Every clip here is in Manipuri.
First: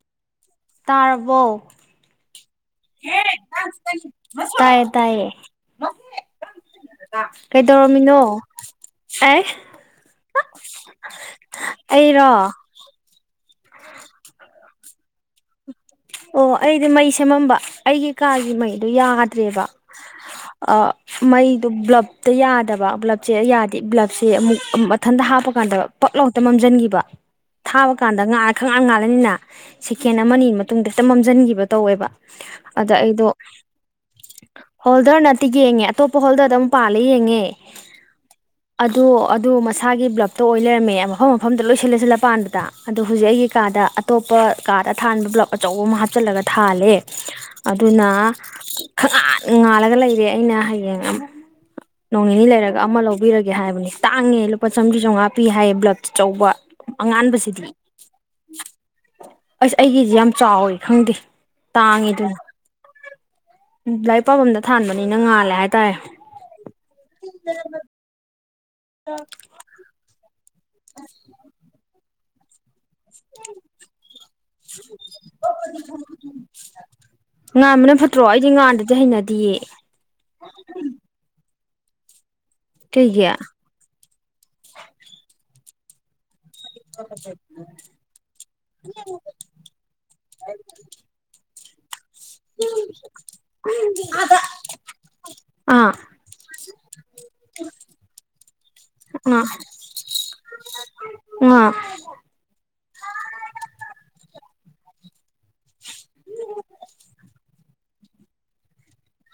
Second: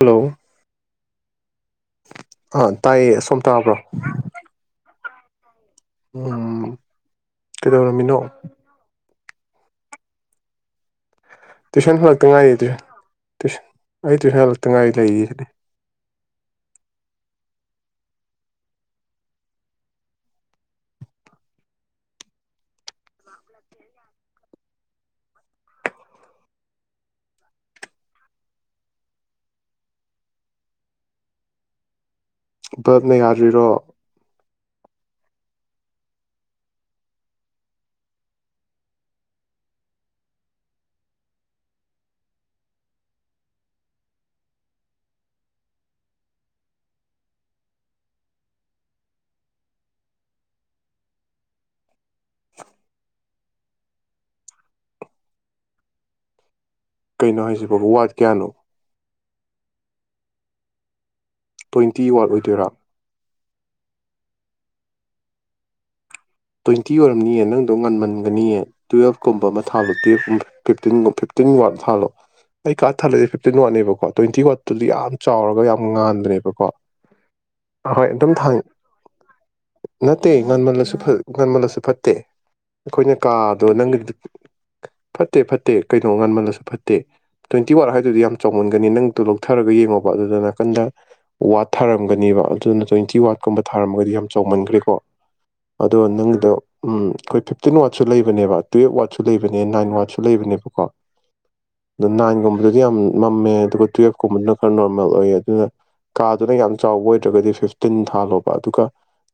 ꯍꯜꯂꯣ ꯇꯥꯔꯕꯣ ꯑꯥ ꯇꯥꯏꯌꯦ ꯁꯣꯝ ꯇꯥꯕ꯭ꯔꯣ ꯇꯥꯏꯌꯦ ꯇꯥꯏꯌꯦ ꯎꯝ ꯀꯩꯗꯧꯔꯝꯃꯤꯅꯣ ꯑꯦ ꯍꯥ ꯇꯨꯏꯁꯟ ꯍꯂꯛꯇꯉꯥꯏꯌꯦ ꯇꯨꯏꯁ ꯇꯨꯏꯁ ꯑꯩ ꯇꯨꯏꯁꯟ ꯍꯜꯂꯛꯇꯉꯥꯏ ꯂꯩꯌꯦ ꯁꯤꯗ ꯑꯣ ꯑꯩꯗꯤ ꯃꯩ ꯁꯦꯝꯃꯝꯕ ꯑꯩꯒꯤ ꯀꯥꯒꯤ ꯃꯩꯗꯣ ꯌꯥꯗ꯭ꯔꯦꯕ ꯑꯥ ꯃꯩꯗꯣ ꯕ꯭ꯂꯞꯇ ꯌꯥꯗꯕ ꯕ꯭ꯂꯞꯁꯦ ꯌꯥꯗꯦ ꯕ꯭ꯂꯞꯁꯦ ꯑꯃꯨꯛ ꯃꯊꯟꯗ ꯍꯥꯞꯄ ꯀꯥꯟꯗ ꯄꯛꯂꯥꯎ ꯍꯦꯛꯇ ꯃꯝꯖꯟꯒꯤꯕ ꯊꯥꯕ ꯀꯥꯟꯗ ꯉꯥꯜꯂ ꯈꯪ ꯉꯥꯡ ꯉꯥꯜꯂꯅꯤꯅ ꯁꯦꯀꯦꯟ ꯑꯃꯅꯤ ꯑꯅꯤ ꯃꯇꯨꯡꯗ ꯍꯦꯛꯇ ꯃꯝꯁꯤꯟꯈꯤꯕ ꯇꯧꯋꯦꯕ ꯑꯗ ꯚ꯭ꯜꯞꯅ ꯑꯩꯗꯣ ꯌꯥꯗ꯭ꯔꯤꯔꯣ ꯍꯣꯜꯗꯔ ꯅꯠꯇꯦ ꯌꯦꯡꯉꯦ ꯑꯇꯣꯞꯄ ꯍꯣꯜꯗꯔꯗ ꯑꯃꯨꯛ ꯄꯥꯜꯂ ꯌꯦꯡꯉꯦ ꯑꯗꯨ ꯑꯗꯨ ꯃꯁꯥꯒꯤ ꯕ꯭ꯂꯞꯇ ꯑꯣꯏ ꯂꯩꯔꯝꯃꯦ ꯃꯐꯝ ꯃꯐꯝꯗ ꯂꯣꯏ ꯁꯤꯜꯂ ꯁꯤꯜꯂ ꯄꯥꯟꯗ ꯑꯗꯣ ꯍꯧꯖꯤꯛ ꯑꯩ ꯑꯩꯒꯤ ꯀꯥꯗ ꯑꯇꯣꯞꯄ ꯀꯥꯗ ꯊꯥꯟꯕ ꯕ꯭ꯜꯞ ꯑꯆꯧꯕ ꯑꯃ ꯍꯥꯞꯆꯤꯜꯂꯒ ꯊꯥꯜꯂꯦ ꯑꯗꯨꯅ ꯈꯪꯉꯥꯟ ꯉꯥꯜꯂꯒ ꯂꯩꯔꯦ ꯑꯩꯅ ꯍꯌꯦꯡ ꯅꯣꯡ ꯅꯤꯅꯤ ꯂꯩꯔꯒ ꯑꯃ ꯂꯧꯕꯤꯔꯒꯦ ꯍꯥꯏꯕꯅꯦ ꯇꯥꯡꯉꯦ ꯂꯨꯄꯥ ꯆꯥꯝꯔꯤ ꯆꯥꯝꯃꯉꯥ ꯄꯤ ꯍꯥꯏꯌꯦ ꯕ꯭ꯂꯕ ꯑꯆꯧꯕ ꯀꯩꯅꯣ ꯑꯉꯥꯟꯕꯁꯤꯗꯤ ꯍꯥꯏꯁꯤꯕꯣ ꯋꯥꯠ ꯀꯌꯥꯅꯣ ꯑꯁ ꯑꯩꯒꯤꯁꯤ ꯌꯥꯝ ꯆꯥꯎꯋꯤ ꯈꯪꯗꯦ ꯇ꯭ꯋꯦꯟꯇꯤ ꯇꯥꯡꯉꯤ ꯋꯥꯠ ꯗꯨꯅ ꯑꯣꯏꯗꯣꯏꯔꯥ ꯎꯝ ꯂꯥꯏꯔꯤꯛ ꯄꯥꯐꯝꯗ ꯊꯥꯟꯕꯅꯤꯅ ꯉꯥꯜꯂꯦ ꯍꯥꯏꯇꯥꯔꯦ ꯇ꯭ꯋꯦꯟꯇꯤ ꯑꯣꯏꯔꯝꯅꯤꯌꯦ ꯅꯪꯗꯣ ꯉꯟꯃꯟꯒꯅꯤꯌꯦ ꯇꯨꯌꯦꯜꯐꯀꯨꯝꯕ ꯑꯃ ꯊꯥꯂꯣ ꯇꯨꯌꯦꯜꯐꯀꯨꯝꯕ ꯐꯤꯚꯇꯤꯟ ꯒꯨꯝ ꯐꯤꯚꯇꯤꯟ ꯋꯥꯔꯗ ꯊꯥꯂꯣ ꯑꯩ ꯀ ꯊꯥꯜꯂꯤ ꯐꯤꯚꯇꯤꯟ ꯋꯥꯠꯅꯦꯕꯀꯣ ꯇ꯭ꯋꯦꯟꯇꯤ ꯋꯥꯠꯇꯨꯗꯤ ꯌꯥꯝ ꯆꯥꯎꯔꯒ ꯌꯥꯝ ꯉꯥꯟꯕꯅꯦꯕꯀꯣ ꯉꯥꯟꯕꯅ ꯑꯍꯣꯏ ꯐꯠꯇ꯭ꯔꯣ ꯑꯗꯨꯝ ꯑꯩꯗꯤ ꯊꯥꯡ ꯉꯥꯟꯗꯗꯤ ꯍꯩꯅꯗꯤ ꯅꯠꯇꯦ ꯉꯥꯟꯃꯜꯂꯁꯨ ꯐꯥ ꯉꯟꯃꯜꯂꯁꯨ ꯐꯠꯇꯦ ꯑꯩꯈꯣꯏꯅ ꯀꯩꯒꯤ ꯑꯥ ꯀꯥꯗꯣ ꯅꯪ ꯐꯠꯇꯦ ꯐꯠ ꯇꯦ ꯀꯩꯅꯣ ꯉꯟꯃꯜꯂꯁꯨ ꯐꯠꯇꯦ ꯇ꯭ꯋꯦꯟꯇꯤ ꯋꯥꯠ ꯍꯥꯏꯗꯨꯗꯤ ꯌꯥꯝꯅ ꯆꯥꯎꯃꯟꯒꯅꯤ ꯅꯪꯗꯨ ꯂꯧꯊꯔꯒ ꯌꯦꯡꯉꯣꯕ ꯑꯗꯨꯗ ꯅꯥꯀꯟꯗ ꯋꯥꯠ ꯊꯥꯔꯝꯒꯅꯤꯕ ꯑꯗꯨꯗꯨꯅ ꯇ꯭ꯋꯦꯟꯇꯤ ꯋꯥꯠꯀꯨꯝꯕ ꯊꯥꯔꯝꯃꯒꯗꯤ ꯌꯥꯝ ꯆꯥꯎꯃꯟꯒ꯭ꯔꯦꯀꯣ ꯑꯗꯣ ꯑꯥ ꯅꯪꯒꯤꯗꯣ ꯎꯝ ꯑꯩꯈꯣꯏ ꯐꯤꯚꯇꯤꯟ ꯋꯥꯠꯁꯨ ꯂꯩꯕꯅꯦꯕ ꯇꯨꯌꯦꯞ ꯋꯥꯠꯁꯨ ꯂꯩꯕꯅꯦ ꯅꯥꯏꯟ ꯋꯥꯠꯁꯨ ꯂꯩꯕꯅꯦꯕꯀꯣ ꯑ ꯗꯣ ꯅꯥꯏꯟꯒꯨꯝꯕꯗꯨꯗꯤ ꯌꯥꯝ ꯃꯝꯃꯦ ꯑꯗꯨꯒ ꯇꯨꯋꯦꯜꯐꯀꯨꯝꯕꯗꯨꯅ ꯈꯔ [unintelligible] ꯅꯣꯔꯃꯦꯜ ꯑꯣꯏꯌꯦ ꯑꯗꯨꯅ ꯀꯥꯗꯨꯅ ꯌꯥꯝ ꯆꯥꯎꯕ ꯑꯣꯏꯗ꯭ꯔꯒꯗꯤ ꯐꯤꯚꯇꯤꯟ ꯊꯥꯜꯂꯣꯕ ꯑꯗꯨꯒ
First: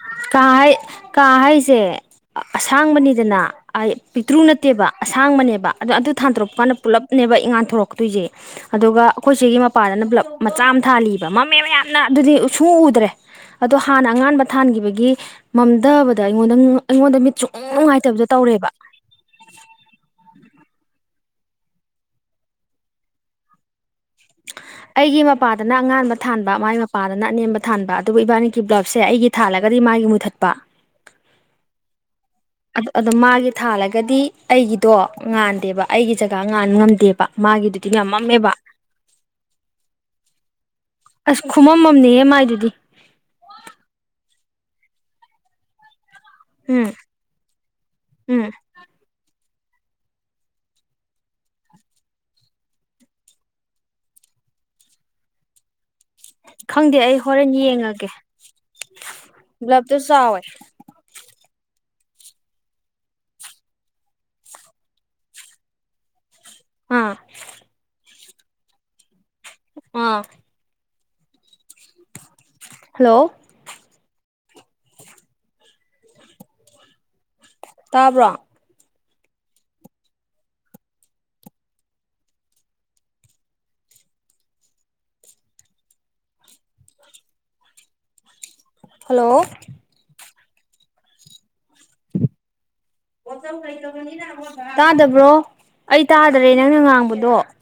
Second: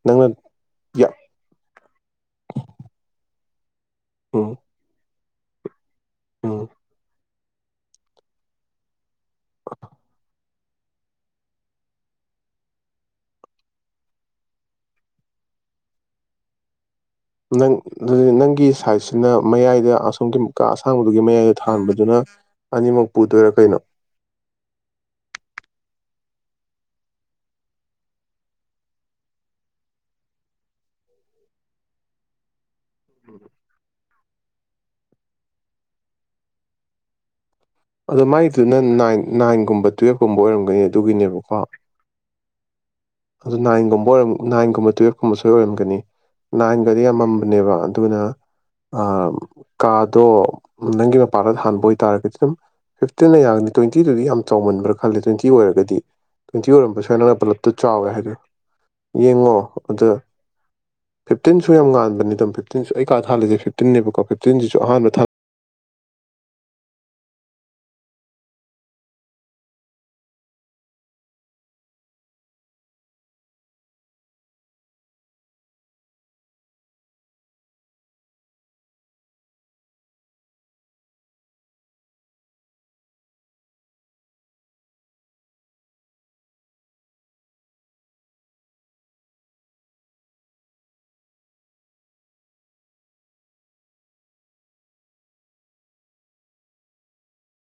ꯅꯪꯅ ꯀꯥ ꯍꯥꯏ ꯌꯥ ꯀꯥ ꯍꯥꯏꯁꯦ ꯑꯁꯥꯡꯕꯅꯤꯗꯅ ꯑꯥꯢ ꯄꯤꯛꯇ꯭ꯔꯨ ꯎꯝ ꯅꯠꯇꯦꯕ ꯑꯁꯥꯡꯕꯅꯦꯕ ꯑꯗꯣ ꯑꯗꯨ ꯊꯥꯟꯗꯣꯔꯛꯄ ꯎꯝ ꯀꯥꯟꯗ ꯄꯨꯂꯞꯅꯦꯕ ꯢꯉꯥꯟ ꯊꯣꯔꯛꯇꯣꯏꯁꯦ ꯑꯗꯨꯒ ꯑꯩꯈꯣꯏꯁꯤꯒꯤ ꯃꯄꯥꯗꯅ ꯕ꯭ꯂꯕ ꯃꯆꯥ ꯑꯃ ꯊꯥꯜꯂꯤꯕ ꯃꯝꯃꯦꯕ ꯌꯥꯝꯅ ꯑꯗꯨꯗꯤ ꯁꯨ ꯎ ꯎꯗ꯭ꯔꯦ ꯑꯗꯣ ꯍꯥꯟꯅ ꯑꯉꯥꯟꯕ ꯊꯥꯟꯒꯤꯕꯒꯤ ꯃꯝꯊꯕꯗ ꯑꯩꯉꯣꯟꯗ ꯑꯩꯉꯣꯟꯗ ꯃꯤꯠ ꯁꯨꯡ ꯅꯪ ꯅꯨꯡꯉꯥꯏꯇꯕꯗꯣ [unintelligible] ꯅꯪꯒꯤ ꯇꯧꯔꯦꯕ ꯁꯥꯏꯠꯁꯤꯅ ꯃꯌꯥꯏꯗ ꯑꯁꯣꯝꯒꯤ ꯀꯥ ꯑꯁꯥꯡꯕꯗꯨꯒꯤ ꯃꯌꯥꯏꯗ ꯊꯥꯟꯕꯗꯨꯅ ꯑꯅꯤꯃꯛ ꯄꯨꯗꯣꯏꯔꯥ ꯀꯩꯅꯣ ꯑꯩꯒꯤ ꯃꯄꯥꯗꯅ ꯑꯉꯥꯟꯕ ꯊꯥꯟꯕ ꯃꯥꯥꯏ ꯃꯄꯥꯗꯅ ꯑꯅꯦꯝꯕ ꯊꯥꯟꯕ ꯑꯗꯨꯕꯨ ꯏꯕꯥꯅꯤꯒꯤ ꯕ꯭ꯂꯕꯁꯦ ꯑꯩꯒꯤ ꯊꯥꯜꯂꯒ ꯗꯤ ꯃꯥꯒꯤ ꯃꯨꯊꯠꯄ [inaudible] ꯑꯗꯣ ꯃꯥꯒꯤ ꯊꯥꯜꯂꯒꯗꯤ ꯑꯩꯒꯤꯗꯣ ꯉꯥꯟꯗꯦꯕ ꯑꯩꯒꯤ ꯖꯒꯥ ꯉꯥꯟ ꯉꯝꯗꯦꯕ ꯃꯥꯒꯤꯗꯨꯗꯤ ꯌꯥꯝ ꯑꯗꯣ ꯃꯝꯃꯦꯕ ꯃꯥꯏꯗꯨꯅ ꯅꯥꯏꯟ ꯅꯥꯏꯟꯒꯨꯝꯕ ꯇꯨꯋꯦꯜꯞꯀꯨꯝꯕ ꯑꯣꯏꯔꯝꯒꯅꯤ ꯑꯁ ꯑꯗꯨꯒꯤꯅꯦꯕꯀꯣ ꯈꯨꯃꯝꯃꯝꯅꯦꯍꯦ ꯃꯥꯏꯗꯨꯗꯤ ꯑꯗꯨ ꯅꯥꯏꯟꯒꯨꯝꯕꯔ [unintelligible] ꯅꯥꯏꯟꯒꯨꯝꯕ ꯇꯨꯌꯦꯜꯐꯀꯨꯝꯕ ꯁꯣꯏ ꯑꯣꯏꯔꯝꯒꯅꯤ ꯎꯝ ꯅꯥꯏꯟꯒꯗꯤ ꯌꯥꯝꯃꯝꯕꯅꯦꯕ ꯑꯗꯨꯅ ꯎꯝ ꯑꯥ ꯀꯥꯗꯣ ꯅꯪꯒꯤ ꯃꯄꯥꯥꯟꯗ ꯊꯥꯟꯕ ꯑꯣꯏꯇꯥꯔꯒꯗꯤ ꯗꯨꯝ ꯐꯤꯞꯇꯤꯟꯅ ꯌꯥꯒꯅꯤ ꯇ꯭ꯋꯦꯟꯇꯤꯗꯨꯗꯤ ꯌꯥꯝ ꯆꯥꯎꯃꯟꯕ꯭ꯔ ꯈꯜꯂꯦ ꯇ꯭ꯋꯦꯟꯇꯤ ꯑꯣꯏꯔꯒꯗꯤ ꯇ꯭ꯋꯦꯟꯇꯤ ꯈꯪꯗꯦ ꯑꯩ ꯑꯣꯏꯔꯝꯕꯁꯨꯌꯥꯏ ꯅꯪꯅ ꯍꯣꯔꯦꯟ ꯄꯨꯜꯂꯞꯇ ꯌꯦꯡꯉꯒꯦ ꯆꯥꯎꯋꯦ ꯍꯥꯏ [unintelligible] ꯌꯦꯡꯉꯣ ꯕ꯭ꯂꯞꯇꯣ ꯑꯗꯨ ꯆꯥꯎꯋꯦ ꯐꯤꯞꯇꯤꯟ ꯁꯨ ꯌꯥꯝ ꯉꯥꯟꯕꯅꯤ ꯑꯗꯨꯝ ꯐꯤꯞꯇꯤꯟꯁꯨ ꯑꯩ ꯀꯥ ꯊꯥꯜꯂꯤꯁꯦ ꯐꯤꯞꯇꯤꯟꯅꯦꯕꯀꯣ ꯐꯤꯞꯇꯤꯟꯁꯤꯁꯨ ꯑꯍꯥꯟꯕ ꯊꯥ ꯑꯥ ꯑꯥ ꯍꯜꯂꯣ ꯇꯥꯕ꯭ꯔꯣ ꯍꯜꯂꯣ [inaudible] [unintelligible] ꯇꯥꯗꯕ꯭ꯔꯣ ꯑꯩ ꯇꯥꯗꯔꯦ ꯅꯪꯅ ꯉꯥꯡꯕꯗꯣ